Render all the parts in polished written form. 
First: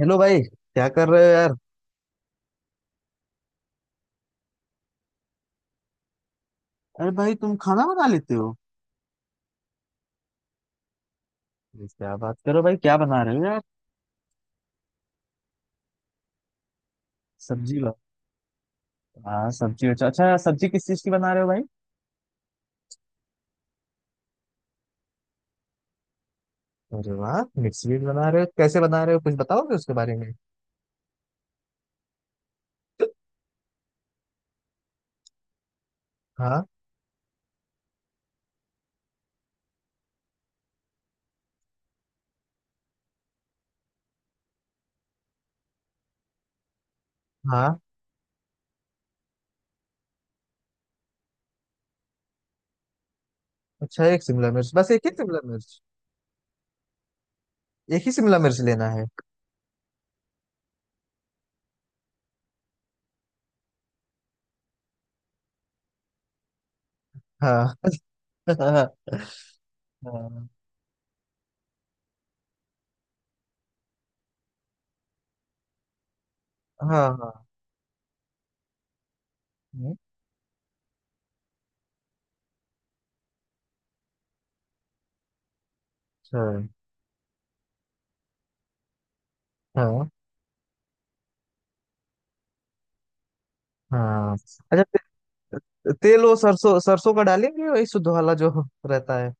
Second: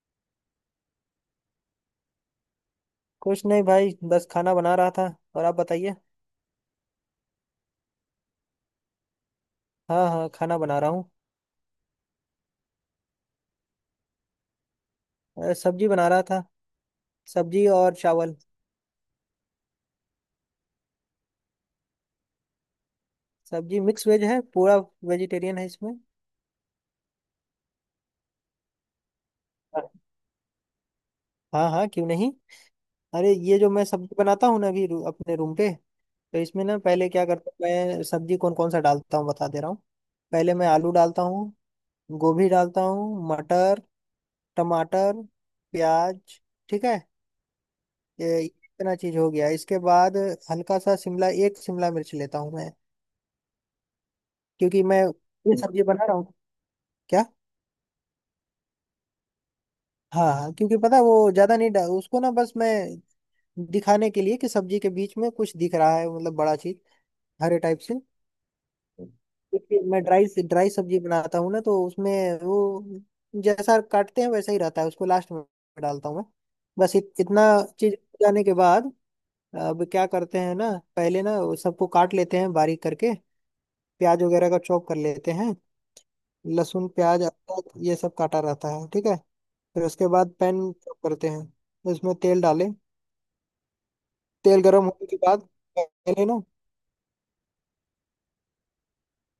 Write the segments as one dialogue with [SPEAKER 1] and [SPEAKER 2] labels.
[SPEAKER 1] Hello भाई, क्या कर रहे हो यार?
[SPEAKER 2] कुछ नहीं भाई बस खाना बना रहा था। और आप बताइए।
[SPEAKER 1] अरे भाई, तुम खाना बना लेते हो?
[SPEAKER 2] हाँ हाँ खाना बना रहा हूँ।
[SPEAKER 1] अरे क्या बात करो भाई, क्या बना रहे हो यार?
[SPEAKER 2] सब्जी बना रहा था। सब्जी
[SPEAKER 1] सब्जी बा
[SPEAKER 2] और चावल।
[SPEAKER 1] हाँ सब्जी। अच्छा अच्छा, सब्जी किस चीज की बना रहे हो भाई?
[SPEAKER 2] सब्जी मिक्स वेज है पूरा। वेजिटेरियन है इसमें।
[SPEAKER 1] अरे वाह, मिर्च भी बना रहे हो। कैसे बना रहे हो, कुछ बताओगे उसके बारे में?
[SPEAKER 2] हाँ हाँ क्यों नहीं। अरे ये जो मैं सब्जी बनाता हूँ ना अभी अपने रूम पे, तो इसमें
[SPEAKER 1] हाँ
[SPEAKER 2] ना पहले क्या करता हूँ, मैं सब्जी कौन कौन सा डालता हूँ बता दे रहा हूँ। पहले मैं आलू डालता हूँ। गोभी डालता हूँ, मटर, टमाटर, प्याज। ठीक है।
[SPEAKER 1] हाँ।
[SPEAKER 2] ये इतना चीज हो गया, इसके बाद हल्का सा शिमला, एक शिमला मिर्च लेता हूँ मैं।
[SPEAKER 1] अच्छा एक शिमला मिर्च,
[SPEAKER 2] क्योंकि
[SPEAKER 1] बस
[SPEAKER 2] मैं
[SPEAKER 1] एक ही शिमला
[SPEAKER 2] ये
[SPEAKER 1] मिर्च?
[SPEAKER 2] सब्जी बना रहा हूँ। क्या?
[SPEAKER 1] एक ही शिमला मिर्च लेना है?
[SPEAKER 2] हाँ हाँ, क्योंकि पता है, वो ज्यादा नहीं उसको ना बस मैं दिखाने के लिए कि सब्जी के बीच में कुछ दिख रहा है, मतलब बड़ा चीज, हरे
[SPEAKER 1] हाँ
[SPEAKER 2] टाइप से।
[SPEAKER 1] हाँ।
[SPEAKER 2] क्योंकि मैं ड्राई ड्राई सब्जी बनाता हूँ ना तो उसमें वो जैसा काटते हैं वैसा ही रहता है, उसको लास्ट में डालता हूँ मैं।
[SPEAKER 1] हाँ।
[SPEAKER 2] बस इतना
[SPEAKER 1] हाँ
[SPEAKER 2] चीज जाने के बाद अब क्या करते हैं ना, पहले ना वो सबको काट लेते हैं बारीक करके, प्याज वगैरह का चॉप कर लेते हैं।
[SPEAKER 1] अच्छा।
[SPEAKER 2] लहसुन प्याज अदरक ये सब काटा रहता है, ठीक है। फिर उसके
[SPEAKER 1] हाँ
[SPEAKER 2] बाद पैन चॉप करते हैं, उसमें तेल डालें।
[SPEAKER 1] हाँ।
[SPEAKER 2] तेल गर्म होने के बाद
[SPEAKER 1] तेल
[SPEAKER 2] पहले
[SPEAKER 1] वो
[SPEAKER 2] ना
[SPEAKER 1] सरसों सरसों का डालेंगे, वही शुद्ध वाला जो रहता है।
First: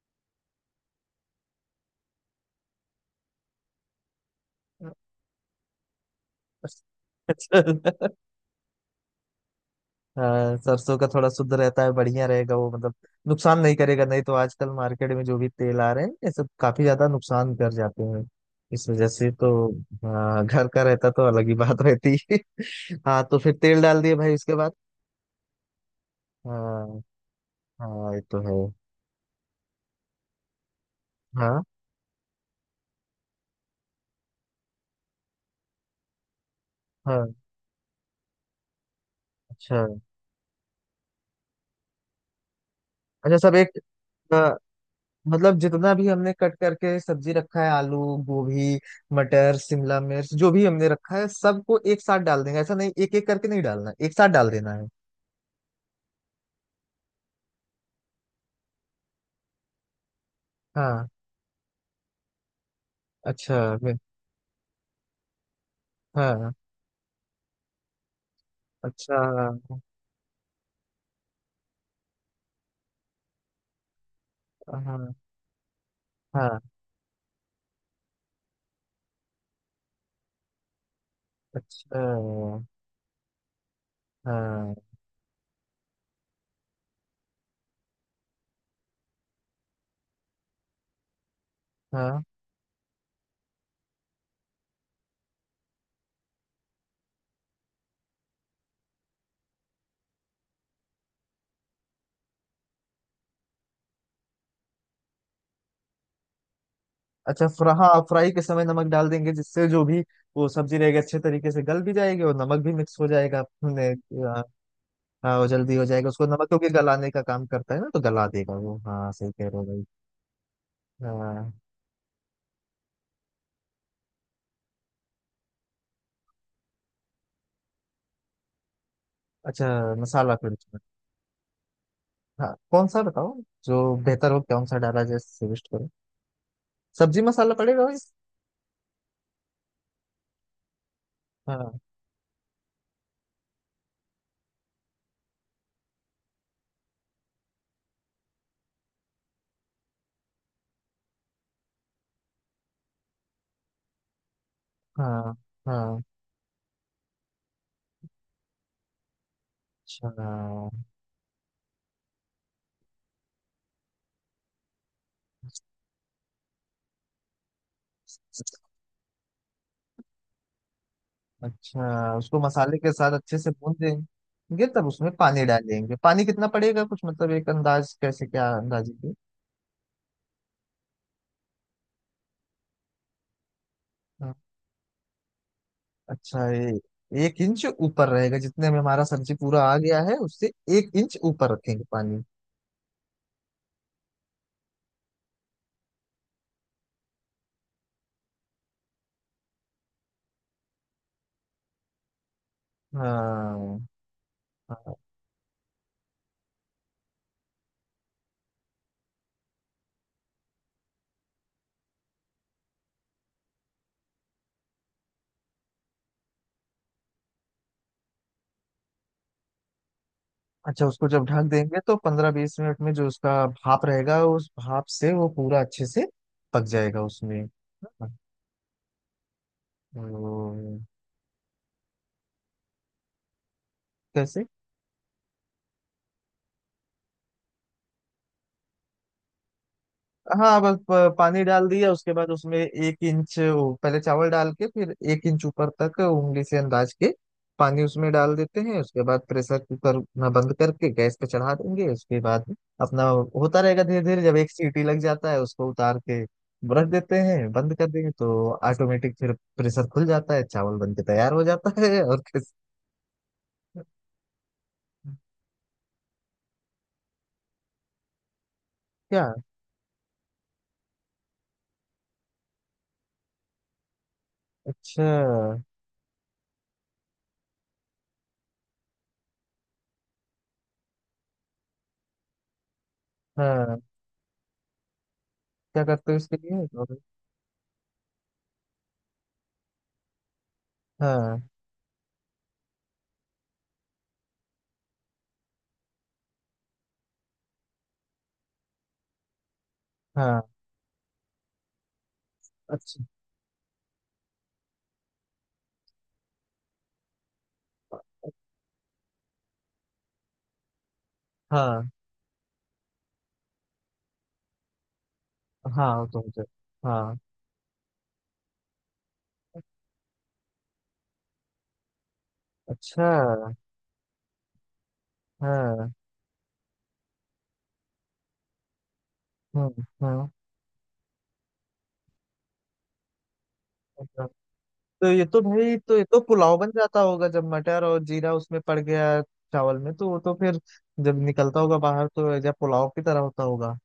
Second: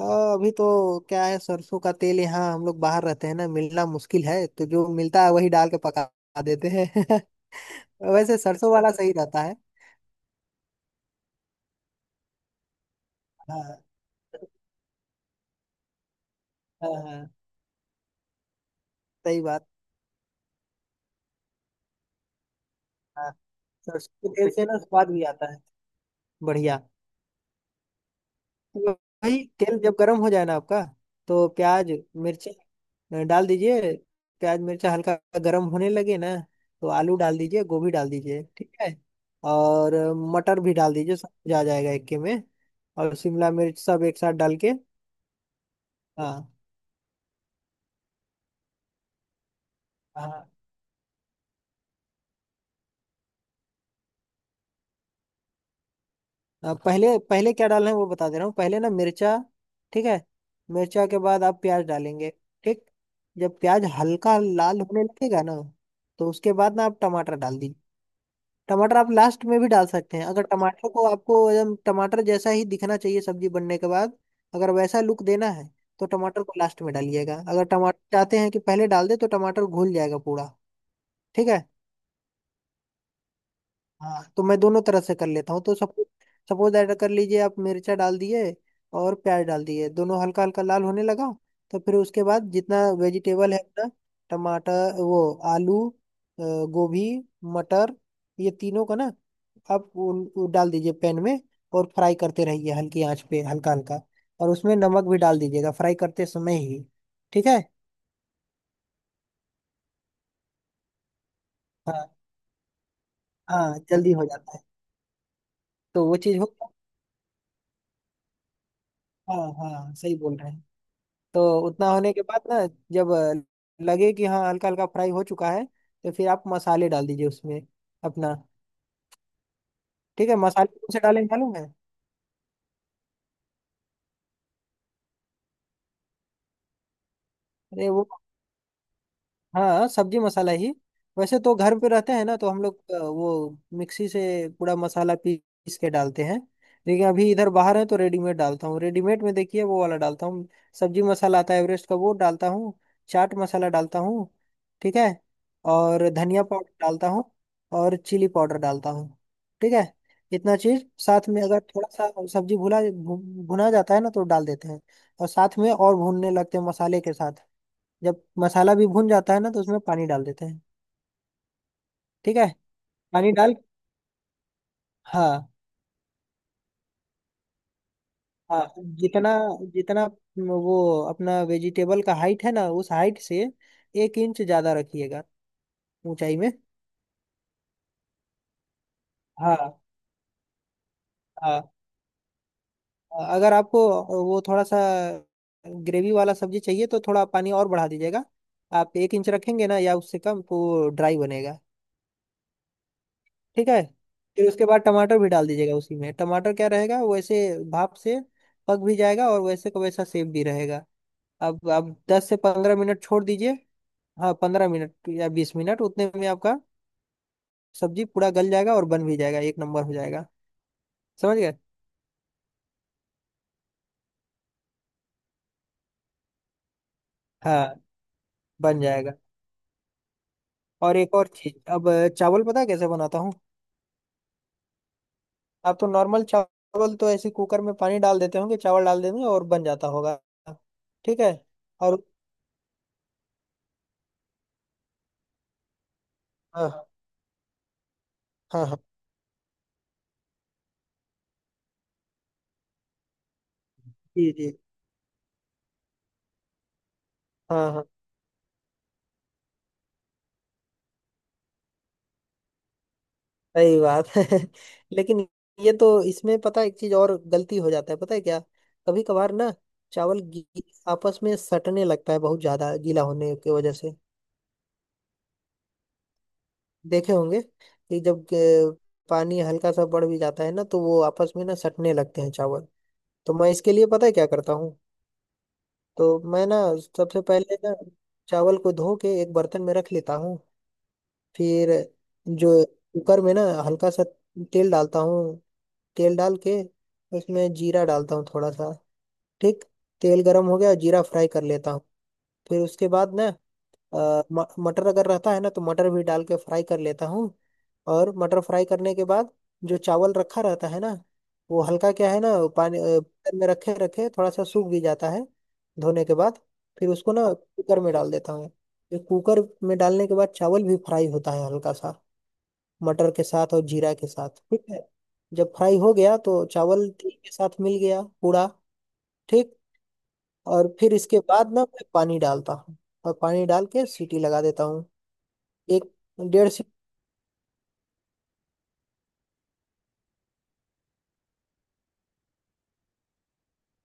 [SPEAKER 2] आ, अभी तो क्या है, सरसों का तेल यहाँ हम लोग बाहर रहते हैं ना मिलना मुश्किल है, तो जो मिलता है वही डाल के पका देते हैं।
[SPEAKER 1] अच्छा
[SPEAKER 2] वैसे सरसों वाला सही रहता है।
[SPEAKER 1] हाँ, सरसों का थोड़ा शुद्ध रहता है, बढ़िया रहेगा वो मतलब। नुकसान नहीं
[SPEAKER 2] हाँ
[SPEAKER 1] करेगा, नहीं तो आजकल मार्केट में जो भी तेल आ रहे हैं ये सब काफी
[SPEAKER 2] हाँ
[SPEAKER 1] ज्यादा
[SPEAKER 2] हाँ,
[SPEAKER 1] नुकसान कर जाते हैं। इस वजह से
[SPEAKER 2] सही
[SPEAKER 1] तो।
[SPEAKER 2] बात।
[SPEAKER 1] हाँ, घर का रहता तो अलग ही बात रहती है। हाँ,
[SPEAKER 2] हाँ
[SPEAKER 1] तो फिर तेल डाल दिए
[SPEAKER 2] सरसों
[SPEAKER 1] भाई,
[SPEAKER 2] के तेल
[SPEAKER 1] उसके
[SPEAKER 2] से
[SPEAKER 1] बाद?
[SPEAKER 2] ना स्वाद भी आता है बढ़िया।
[SPEAKER 1] हाँ। हाँ ये तो है।
[SPEAKER 2] तो भाई तेल जब गर्म हो जाए ना आपका, तो
[SPEAKER 1] हाँ
[SPEAKER 2] प्याज, मिर्ची, डाल दीजिए। प्याज मिर्चा हल्का गर्म होने लगे ना तो आलू
[SPEAKER 1] हाँ।
[SPEAKER 2] डाल दीजिए, गोभी डाल दीजिए, ठीक है।
[SPEAKER 1] अच्छा।
[SPEAKER 2] और मटर भी डाल दीजिए, सब कुछ आ जाएगा इक्के में। और
[SPEAKER 1] अच्छा
[SPEAKER 2] शिमला
[SPEAKER 1] सब एक
[SPEAKER 2] मिर्च सब एक साथ डाल
[SPEAKER 1] अ,
[SPEAKER 2] के।
[SPEAKER 1] मतलब जितना भी हमने
[SPEAKER 2] हाँ
[SPEAKER 1] कट करके सब्जी रखा है, आलू, गोभी, मटर, शिमला मिर्च,
[SPEAKER 2] हाँ,
[SPEAKER 1] जो भी हमने रखा है, सबको एक साथ डाल देंगे? ऐसा नहीं एक एक करके नहीं डालना, एक साथ डाल देना है?
[SPEAKER 2] पहले पहले क्या डालना है वो बता दे रहा हूँ, पहले ना मिर्चा, ठीक है। मिर्चा
[SPEAKER 1] हाँ।
[SPEAKER 2] के बाद आप प्याज डालेंगे, ठीक।
[SPEAKER 1] अच्छा।
[SPEAKER 2] जब प्याज
[SPEAKER 1] वे-
[SPEAKER 2] हल्का लाल होने लगेगा ना, तो
[SPEAKER 1] हाँ।
[SPEAKER 2] उसके बाद ना आप टमाटर डाल दीजिए। टमाटर आप
[SPEAKER 1] अच्छा।
[SPEAKER 2] लास्ट में भी डाल सकते हैं, अगर टमाटर को आपको एकदम टमाटर जैसा ही दिखना चाहिए सब्जी बनने के बाद, अगर
[SPEAKER 1] हाँ
[SPEAKER 2] वैसा
[SPEAKER 1] हाँ।
[SPEAKER 2] लुक देना है, तो टमाटर को लास्ट में डालिएगा। अगर टमाटर चाहते हैं कि पहले डाल दे तो टमाटर घुल जाएगा पूरा, ठीक है।
[SPEAKER 1] अच्छा।
[SPEAKER 2] हाँ तो मैं
[SPEAKER 1] हाँ
[SPEAKER 2] दोनों तरह से कर लेता हूँ, तो सब सपोज ऐड कर लीजिए, आप मिर्चा डाल दिए और प्याज डाल दिए, दोनों हल्का हल्का लाल होने लगा, तो फिर उसके
[SPEAKER 1] हाँ।
[SPEAKER 2] बाद जितना वेजिटेबल है अपना, टमाटर, वो, आलू, गोभी, मटर, ये तीनों का ना आप वो डाल दीजिए पैन में। और फ्राई करते रहिए हल्की आंच पे हल्का हल्का, और उसमें नमक भी डाल दीजिएगा फ्राई करते समय ही, ठीक है।
[SPEAKER 1] हाँ फ्राई के समय नमक डाल देंगे, जिससे जो भी वो सब्जी रहेगी अच्छे तरीके से गल भी
[SPEAKER 2] हाँ
[SPEAKER 1] जाएगी और नमक भी मिक्स हो जाएगा
[SPEAKER 2] हाँ,
[SPEAKER 1] अपने।
[SPEAKER 2] जल्दी हो
[SPEAKER 1] हाँ
[SPEAKER 2] जाता है।
[SPEAKER 1] हाँ, वो जल्दी हो
[SPEAKER 2] तो
[SPEAKER 1] जाएगा,
[SPEAKER 2] वो
[SPEAKER 1] उसको
[SPEAKER 2] चीज़ हो,
[SPEAKER 1] नमक क्योंकि गलाने का काम करता है ना, तो गला देगा वो। हाँ सही
[SPEAKER 2] हाँ
[SPEAKER 1] कह रहे हो भाई।
[SPEAKER 2] हाँ सही बोल रहे हैं। तो
[SPEAKER 1] हाँ।
[SPEAKER 2] उतना होने के बाद ना, जब लगे कि हाँ हल्का हल्का फ्राई हो चुका है, तो फिर आप मसाले डाल दीजिए उसमें अपना,
[SPEAKER 1] अच्छा,
[SPEAKER 2] ठीक
[SPEAKER 1] मसाला
[SPEAKER 2] है।
[SPEAKER 1] फिर
[SPEAKER 2] मसाले
[SPEAKER 1] उसमें?
[SPEAKER 2] कौन से डालें मालूम है?
[SPEAKER 1] हाँ कौन सा बताओ, जो बेहतर हो कौन सा डाला जाए सजेस्ट करो। सब्जी मसाला पड़ेगा
[SPEAKER 2] अरे
[SPEAKER 1] भाई?
[SPEAKER 2] वो, हाँ सब्जी मसाला ही। वैसे तो
[SPEAKER 1] हाँ।
[SPEAKER 2] घर पे रहते हैं ना तो हम लोग वो मिक्सी से पूरा मसाला पीस के डालते हैं। लेकिन अभी इधर बाहर है तो रेडीमेड डालता हूँ, रेडीमेड में देखिए वो वाला डालता हूँ। सब्जी मसाला आता है एवरेस्ट का, वो डालता हूँ। चाट मसाला डालता हूँ, ठीक है।
[SPEAKER 1] हाँ। हाँ।
[SPEAKER 2] और धनिया पाउडर डालता हूँ, और चिली पाउडर डालता हूँ, ठीक है।
[SPEAKER 1] अच्छा
[SPEAKER 2] इतना चीज साथ में, अगर थोड़ा सा सब्जी भुना जाता है ना तो डाल देते हैं, और साथ में और भूनने लगते हैं मसाले के साथ। जब मसाला भी भून जाता है ना तो उसमें पानी डाल देते हैं,
[SPEAKER 1] अच्छा,
[SPEAKER 2] ठीक
[SPEAKER 1] उसको
[SPEAKER 2] है।
[SPEAKER 1] मसाले के साथ
[SPEAKER 2] पानी
[SPEAKER 1] अच्छे से
[SPEAKER 2] डाल,
[SPEAKER 1] भून देंगे, तब उसमें पानी
[SPEAKER 2] हाँ
[SPEAKER 1] डालेंगे। पानी कितना पड़ेगा, कुछ मतलब एक अंदाज कैसे, क्या
[SPEAKER 2] हाँ,
[SPEAKER 1] अंदाजे की?
[SPEAKER 2] जितना जितना वो अपना वेजिटेबल का हाइट है ना, उस हाइट से एक
[SPEAKER 1] हाँ,
[SPEAKER 2] इंच ज्यादा रखिएगा, ऊंचाई
[SPEAKER 1] अच्छा
[SPEAKER 2] में।
[SPEAKER 1] ये एक इंच ऊपर रहेगा, जितने में हमारा सब्जी पूरा आ
[SPEAKER 2] हाँ
[SPEAKER 1] गया है उससे एक इंच ऊपर
[SPEAKER 2] हाँ,
[SPEAKER 1] रखेंगे पानी?
[SPEAKER 2] अगर आपको वो थोड़ा सा ग्रेवी वाला सब्जी चाहिए तो थोड़ा पानी और बढ़ा दीजिएगा। आप एक इंच रखेंगे ना या उससे कम तो ड्राई बनेगा, ठीक
[SPEAKER 1] हाँ।
[SPEAKER 2] है। फिर उसके बाद
[SPEAKER 1] हाँ।
[SPEAKER 2] टमाटर भी डाल दीजिएगा उसी में, टमाटर क्या रहेगा वैसे, भाप से पक भी जाएगा और वैसे का वैसा सेफ भी रहेगा। अब दस से पंद्रह मिनट छोड़ दीजिए। हाँ पंद्रह मिनट या बीस मिनट, उतने में आपका सब्जी पूरा गल जाएगा और बन भी जाएगा, एक नंबर हो जाएगा।
[SPEAKER 1] अच्छा, उसको जब
[SPEAKER 2] समझ
[SPEAKER 1] ढक
[SPEAKER 2] गए।
[SPEAKER 1] देंगे तो पंद्रह बीस मिनट में जो उसका भाप रहेगा, उस भाप से वो पूरा अच्छे से पक जाएगा उसमें।
[SPEAKER 2] हाँ
[SPEAKER 1] हाँ,
[SPEAKER 2] बन जाएगा।
[SPEAKER 1] तो
[SPEAKER 2] और एक और चीज, अब चावल पता है कैसे बनाता हूँ?
[SPEAKER 1] कैसे?
[SPEAKER 2] आप तो नॉर्मल चावल तो ऐसे कुकर में पानी डाल देते होंगे, चावल डाल देंगे और बन जाता होगा,
[SPEAKER 1] हाँ,
[SPEAKER 2] ठीक है।
[SPEAKER 1] पानी डाल दिया
[SPEAKER 2] और।
[SPEAKER 1] उसके बाद, उसमें एक इंच, वो पहले चावल डाल के फिर एक इंच ऊपर तक उंगली से
[SPEAKER 2] हाँ
[SPEAKER 1] अंदाज के पानी उसमें डाल देते
[SPEAKER 2] हाँ।
[SPEAKER 1] हैं।
[SPEAKER 2] हाँ।
[SPEAKER 1] उसके बाद प्रेशर कुकर ना बंद करके गैस पे चढ़ा देंगे। उसके बाद अपना होता रहेगा धीरे धीरे,
[SPEAKER 2] जी
[SPEAKER 1] जब एक
[SPEAKER 2] जी।
[SPEAKER 1] सीटी लग जाता है उसको उतार के रख देते हैं,
[SPEAKER 2] हाँ
[SPEAKER 1] बंद
[SPEAKER 2] हाँ,
[SPEAKER 1] कर देंगे तो ऑटोमेटिक फिर प्रेशर खुल जाता है, चावल बन के तैयार हो जाता है। और किस?
[SPEAKER 2] सही बात है। लेकिन ये तो इसमें पता है, एक चीज और गलती हो जाता है, पता है क्या? कभी
[SPEAKER 1] क्या?
[SPEAKER 2] कभार ना चावल गी- आपस में सटने लगता है, बहुत ज्यादा गीला होने की वजह से।
[SPEAKER 1] अच्छा।
[SPEAKER 2] देखे होंगे कि जब पानी हल्का सा बढ़ भी जाता है ना तो वो आपस में ना सटने लगते हैं चावल। तो मैं इसके
[SPEAKER 1] हाँ,
[SPEAKER 2] लिए पता है क्या करता हूँ,
[SPEAKER 1] क्या करते हो
[SPEAKER 2] तो
[SPEAKER 1] इसके
[SPEAKER 2] मैं ना
[SPEAKER 1] लिए
[SPEAKER 2] सबसे पहले ना चावल को धो के एक बर्तन में रख लेता हूँ।
[SPEAKER 1] हाँ।
[SPEAKER 2] फिर जो कुकर में ना हल्का सा तेल डालता हूँ, तेल डाल के उसमें जीरा डालता हूँ थोड़ा सा, ठीक। तेल गरम
[SPEAKER 1] हाँ।
[SPEAKER 2] हो गया, जीरा फ्राई कर लेता हूँ। फिर उसके
[SPEAKER 1] अच्छा।
[SPEAKER 2] बाद ना मटर अगर रहता है ना तो मटर भी डाल के फ्राई कर लेता हूँ। और मटर फ्राई करने के बाद जो चावल रखा रहता है ना, वो
[SPEAKER 1] हाँ।
[SPEAKER 2] हल्का क्या है ना, पानी कुकर में रखे रखे थोड़ा सा सूख भी जाता है धोने
[SPEAKER 1] हाँ
[SPEAKER 2] के
[SPEAKER 1] तुम
[SPEAKER 2] बाद।
[SPEAKER 1] से
[SPEAKER 2] फिर उसको
[SPEAKER 1] हाँ।
[SPEAKER 2] ना कुकर में डाल देता हूँ। ये कुकर में डालने के बाद चावल भी फ्राई होता है हल्का सा,
[SPEAKER 1] अच्छा।
[SPEAKER 2] मटर के साथ और जीरा के साथ, ठीक है। जब फ्राई
[SPEAKER 1] हाँ।
[SPEAKER 2] हो गया तो चावल ठीक के साथ मिल गया पूरा, ठीक।
[SPEAKER 1] हम्म।
[SPEAKER 2] और फिर इसके बाद ना मैं पानी डालता हूँ, और पानी डाल के सीटी
[SPEAKER 1] अच्छा।
[SPEAKER 2] लगा देता हूँ,
[SPEAKER 1] तो ये तो भाई,
[SPEAKER 2] एक
[SPEAKER 1] तो ये तो
[SPEAKER 2] डेढ़
[SPEAKER 1] पुलाव
[SPEAKER 2] सी।
[SPEAKER 1] बन जाता होगा, जब मटर और जीरा उसमें पड़ गया चावल में, तो वो तो फिर जब निकलता होगा बाहर तो या पुलाव की तरह होता होगा।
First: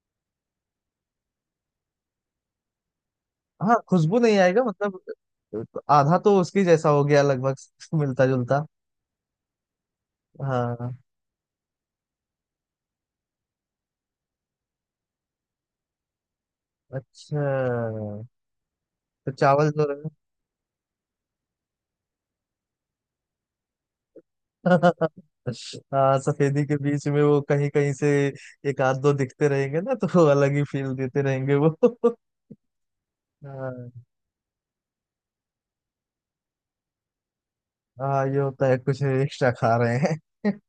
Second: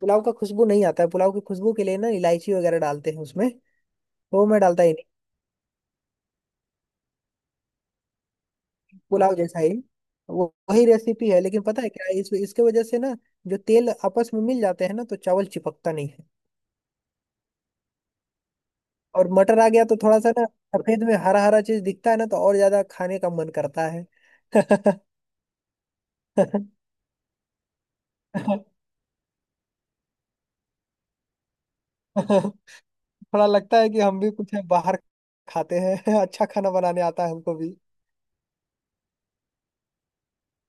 [SPEAKER 2] पुलाव का खुशबू नहीं आता है, पुलाव की खुशबू के लिए ना इलायची वगैरह डालते हैं उसमें,
[SPEAKER 1] हाँ खुशबू नहीं
[SPEAKER 2] वो मैं
[SPEAKER 1] आएगा
[SPEAKER 2] डालता ही
[SPEAKER 1] मतलब?
[SPEAKER 2] नहीं।
[SPEAKER 1] तो आधा तो उसकी जैसा हो गया लगभग मिलता जुलता।
[SPEAKER 2] पुलाव जैसा ही, वो वही
[SPEAKER 1] हाँ।
[SPEAKER 2] रेसिपी है, लेकिन पता है क्या, इस इसके वजह से ना जो तेल आपस में मिल जाते हैं ना तो चावल चिपकता नहीं है।
[SPEAKER 1] अच्छा।
[SPEAKER 2] और
[SPEAKER 1] तो
[SPEAKER 2] मटर आ
[SPEAKER 1] चावल
[SPEAKER 2] गया
[SPEAKER 1] जो
[SPEAKER 2] तो थोड़ा सा ना, सफेद में हरा हरा चीज दिखता है ना, तो और ज्यादा खाने का मन करता है।
[SPEAKER 1] हाँ, सफेदी के बीच में वो कहीं कहीं से एक आध दो दिखते रहेंगे ना, तो वो अलग ही फील देते रहेंगे वो।
[SPEAKER 2] थोड़ा लगता है
[SPEAKER 1] हाँ।
[SPEAKER 2] कि हम भी कुछ बाहर खाते हैं। अच्छा खाना बनाने आता है हमको भी।
[SPEAKER 1] हाँ, ये होता है कुछ एक्स्ट्रा खा रहे हैं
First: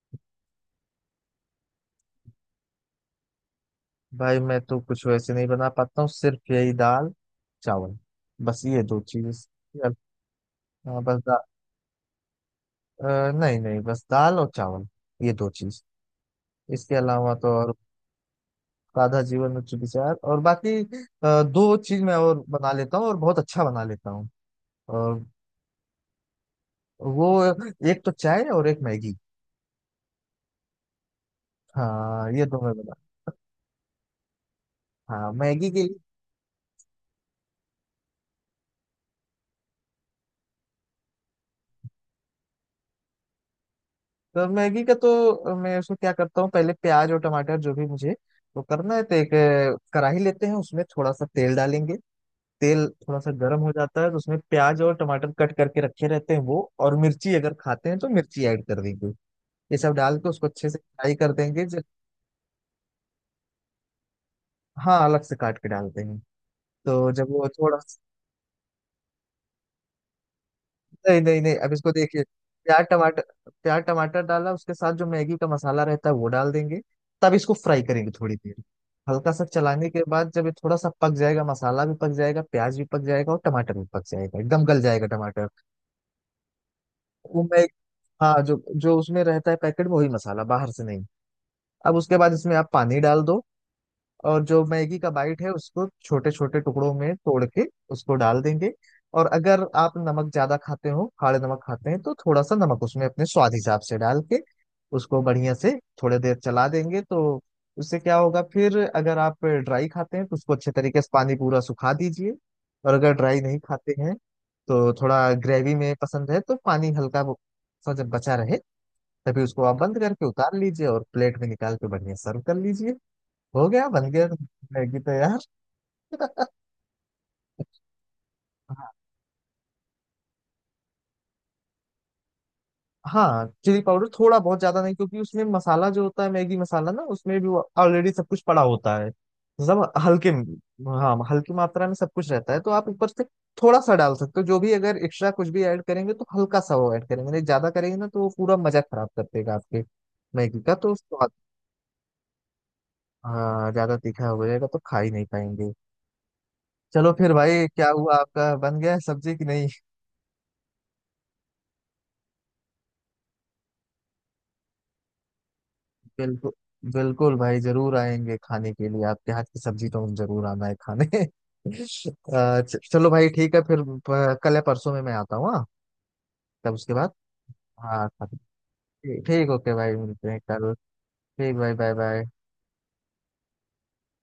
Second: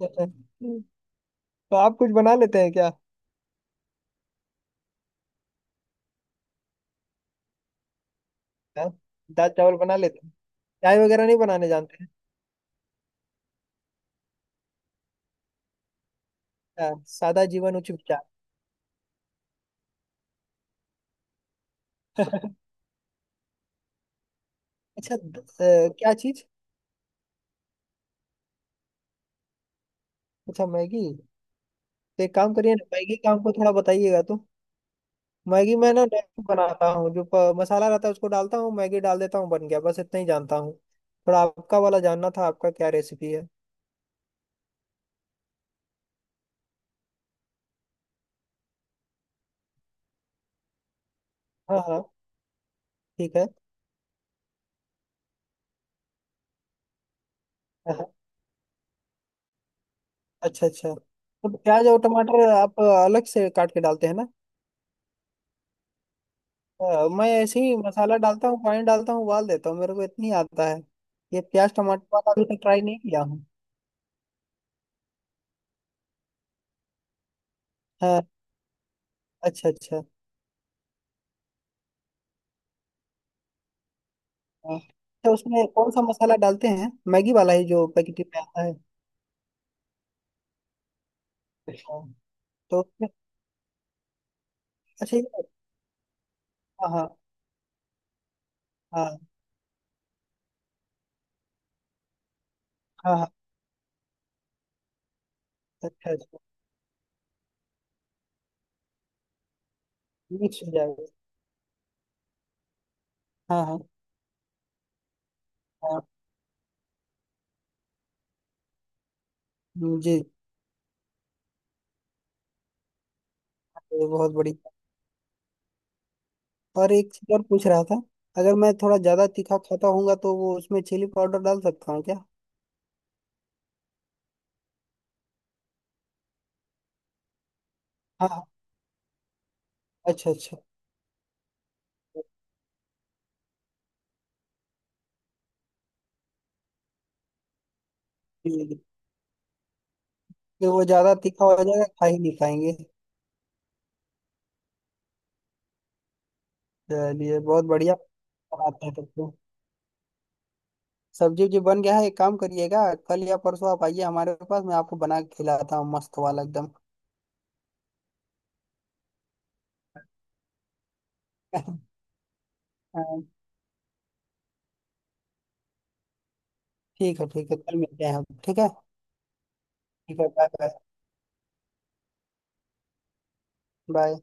[SPEAKER 2] तो आप कुछ बना लेते हैं क्या?
[SPEAKER 1] भाई मैं तो कुछ वैसे नहीं बना पाता हूँ, सिर्फ यही दाल, चावल। बस ये
[SPEAKER 2] हाँ,
[SPEAKER 1] दो चीज।
[SPEAKER 2] दाल चावल बना लेते हैं, चाय
[SPEAKER 1] हाँ बस
[SPEAKER 2] वगैरह नहीं
[SPEAKER 1] दा,
[SPEAKER 2] बनाने जानते हैं।
[SPEAKER 1] नहीं नहीं, बस दाल और चावल, ये दो चीज।
[SPEAKER 2] हाँ,
[SPEAKER 1] इसके अलावा
[SPEAKER 2] सादा
[SPEAKER 1] तो और?
[SPEAKER 2] जीवन उच्च विचार।
[SPEAKER 1] सादा जीवन उच्च विचार और बाकी दो चीज मैं और बना लेता हूँ, और बहुत अच्छा बना लेता हूँ।
[SPEAKER 2] अच्छा,
[SPEAKER 1] और
[SPEAKER 2] क्या चीज?
[SPEAKER 1] वो, एक तो चाय और एक मैगी।
[SPEAKER 2] अच्छा मैगी। तो
[SPEAKER 1] हाँ
[SPEAKER 2] एक
[SPEAKER 1] ये
[SPEAKER 2] काम
[SPEAKER 1] तो मैं
[SPEAKER 2] करिए ना,
[SPEAKER 1] बता।
[SPEAKER 2] मैगी का हमको थोड़ा बताइएगा तो।
[SPEAKER 1] हाँ, मैगी
[SPEAKER 2] मैगी
[SPEAKER 1] के
[SPEAKER 2] मैं
[SPEAKER 1] लिए
[SPEAKER 2] ना नहीं बनाता हूँ, जो मसाला रहता है उसको डालता हूँ, मैगी डाल देता हूँ, बन गया, बस इतना ही जानता हूँ। थोड़ा आपका वाला जानना था, आपका क्या रेसिपी है?
[SPEAKER 1] तो मैगी का, तो मैं उसको क्या करता हूँ, पहले प्याज और टमाटर जो भी मुझे वो करना है, तो एक कढ़ाई लेते हैं, उसमें थोड़ा सा तेल
[SPEAKER 2] हाँ
[SPEAKER 1] डालेंगे।
[SPEAKER 2] हाँ
[SPEAKER 1] तेल थोड़ा सा
[SPEAKER 2] ठीक है।
[SPEAKER 1] गर्म हो जाता है तो उसमें प्याज और टमाटर कट करके रखे रहते हैं वो, और मिर्ची अगर खाते
[SPEAKER 2] हाँ,
[SPEAKER 1] हैं तो
[SPEAKER 2] हाँ,
[SPEAKER 1] मिर्ची ऐड कर देंगे। ये सब डाल के उसको
[SPEAKER 2] अच्छा
[SPEAKER 1] अच्छे से
[SPEAKER 2] अच्छा,
[SPEAKER 1] फ्राई कर
[SPEAKER 2] तो
[SPEAKER 1] देंगे। जब
[SPEAKER 2] प्याज और टमाटर आप अलग से काट के डालते हैं ना।
[SPEAKER 1] हाँ, अलग से काट के डालते हैं। तो
[SPEAKER 2] मैं
[SPEAKER 1] जब वो
[SPEAKER 2] ऐसे ही
[SPEAKER 1] थोड़ा,
[SPEAKER 2] मसाला डालता हूँ, पानी डालता हूँ उबाल देता हूँ, मेरे को इतनी आता है।
[SPEAKER 1] नहीं नहीं
[SPEAKER 2] ये
[SPEAKER 1] नहीं, अब
[SPEAKER 2] प्याज
[SPEAKER 1] इसको
[SPEAKER 2] टमाटर
[SPEAKER 1] देखिए,
[SPEAKER 2] वाला अभी तक ट्राई
[SPEAKER 1] प्याज
[SPEAKER 2] नहीं किया
[SPEAKER 1] टमाटर,
[SPEAKER 2] हूँ।
[SPEAKER 1] प्याज टमाटर डाला उसके साथ जो मैगी का मसाला रहता है वो डाल देंगे। तब इसको फ्राई करेंगे
[SPEAKER 2] हाँ
[SPEAKER 1] थोड़ी देर, हल्का सा
[SPEAKER 2] अच्छा
[SPEAKER 1] चलाने
[SPEAKER 2] अच्छा।
[SPEAKER 1] के बाद जब ये थोड़ा सा पक जाएगा, मसाला भी पक जाएगा, प्याज भी पक जाएगा और टमाटर भी पक जाएगा, एकदम
[SPEAKER 2] हाँ।
[SPEAKER 1] गल जाएगा
[SPEAKER 2] तो
[SPEAKER 1] टमाटर।
[SPEAKER 2] उसमें कौन सा मसाला डालते हैं, मैगी
[SPEAKER 1] वो
[SPEAKER 2] वाला
[SPEAKER 1] मैं
[SPEAKER 2] ही जो पैकेट में
[SPEAKER 1] हाँ, जो
[SPEAKER 2] आता है?
[SPEAKER 1] जो उसमें रहता है पैकेट में वही मसाला, बाहर से नहीं। अब
[SPEAKER 2] हाँ,
[SPEAKER 1] उसके बाद इसमें आप
[SPEAKER 2] तो
[SPEAKER 1] पानी
[SPEAKER 2] उसमें,
[SPEAKER 1] डाल दो, और जो मैगी का
[SPEAKER 2] अच्छा
[SPEAKER 1] बाइट
[SPEAKER 2] ये-
[SPEAKER 1] है उसको छोटे छोटे
[SPEAKER 2] हाँ
[SPEAKER 1] टुकड़ों में
[SPEAKER 2] हाँ।
[SPEAKER 1] तोड़ के उसको डाल देंगे।
[SPEAKER 2] हाँ
[SPEAKER 1] और अगर आप नमक ज्यादा खाते हो, खाड़े नमक खाते हैं, तो थोड़ा सा नमक उसमें
[SPEAKER 2] हाँ
[SPEAKER 1] अपने
[SPEAKER 2] हाँ।
[SPEAKER 1] स्वाद हिसाब से डाल के उसको बढ़िया से
[SPEAKER 2] अच्छा
[SPEAKER 1] थोड़ी देर
[SPEAKER 2] अच्छा,
[SPEAKER 1] चला देंगे, तो उससे क्या होगा, फिर अगर आप ड्राई खाते हैं तो उसको
[SPEAKER 2] मिक्स हो
[SPEAKER 1] अच्छे तरीके
[SPEAKER 2] जाएगा।
[SPEAKER 1] से पानी पूरा सुखा दीजिए, और अगर ड्राई नहीं
[SPEAKER 2] हाँ हाँ
[SPEAKER 1] खाते हैं तो थोड़ा ग्रेवी में
[SPEAKER 2] हाँ,
[SPEAKER 1] पसंद है तो पानी हल्का सा जब बचा रहे, तभी उसको आप बंद
[SPEAKER 2] जी।
[SPEAKER 1] करके उतार लीजिए और प्लेट में निकाल के बढ़िया सर्व कर लीजिए। हो गया,
[SPEAKER 2] ये
[SPEAKER 1] बन गया
[SPEAKER 2] बहुत बढ़िया।
[SPEAKER 1] मैगी तो यार।
[SPEAKER 2] और एक चीज और पूछ रहा था, अगर मैं
[SPEAKER 1] हाँ।
[SPEAKER 2] थोड़ा ज्यादा तीखा खाता हूँ तो वो उसमें चिली पाउडर डाल सकता हूँ क्या?
[SPEAKER 1] हाँ, चिली पाउडर थोड़ा, बहुत ज्यादा नहीं, क्योंकि उसमें मसाला जो होता है मैगी मसाला ना उसमें भी ऑलरेडी सब
[SPEAKER 2] हाँ
[SPEAKER 1] कुछ
[SPEAKER 2] हाँ,
[SPEAKER 1] पड़ा होता है। सब हल्के,
[SPEAKER 2] अच्छा अच्छा।
[SPEAKER 1] हाँ हल्की मात्रा में सब कुछ रहता है, तो आप ऊपर से थोड़ा सा डाल सकते हो। जो भी अगर एक्स्ट्रा कुछ भी ऐड करेंगे तो हल्का सा वो ऐड करेंगे, नहीं ज्यादा करेंगे ना तो वो पूरा
[SPEAKER 2] जी,
[SPEAKER 1] मजा
[SPEAKER 2] जी।
[SPEAKER 1] खराब कर देगा आपके मैगी
[SPEAKER 2] फिर
[SPEAKER 1] का
[SPEAKER 2] वो
[SPEAKER 1] तो
[SPEAKER 2] ज्यादा
[SPEAKER 1] स्वाद।
[SPEAKER 2] तीखा हो जाएगा, खा ही नहीं पाएंगे।
[SPEAKER 1] हाँ ज्यादा तीखा हो जाएगा तो खा ही नहीं पाएंगे। चलो फिर
[SPEAKER 2] चलिए, बहुत
[SPEAKER 1] भाई, क्या
[SPEAKER 2] बढ़िया।
[SPEAKER 1] हुआ आपका, बन
[SPEAKER 2] बनाते
[SPEAKER 1] गया
[SPEAKER 2] हैं
[SPEAKER 1] है
[SPEAKER 2] तब तो।
[SPEAKER 1] सब्जी कि नहीं?
[SPEAKER 2] सब्जी जी बन गया है, एक काम करिएगा, कल या परसों आप आइए हमारे पास, मैं आपको बना के खिलाता हूँ मस्त वाला
[SPEAKER 1] बिल्कुल,
[SPEAKER 2] एकदम।
[SPEAKER 1] बिल्कुल भाई जरूर आएंगे खाने के लिए आपके हाथ की सब्जी तो, हम जरूर आना है खाने चलो
[SPEAKER 2] हाँ,
[SPEAKER 1] भाई ठीक है फिर, कल या परसों में मैं आता हूँ। हाँ तब उसके बाद।
[SPEAKER 2] ठीक है, ठीक है, कल मिलते
[SPEAKER 1] हाँ
[SPEAKER 2] हैं हम, ठीक है।
[SPEAKER 1] ठीक, ठीक ओके भाई,
[SPEAKER 2] ठीक है,
[SPEAKER 1] मिलते हैं
[SPEAKER 2] बाय बाय।
[SPEAKER 1] कल। ठीक भाई, बाय बाय।
[SPEAKER 2] बाय।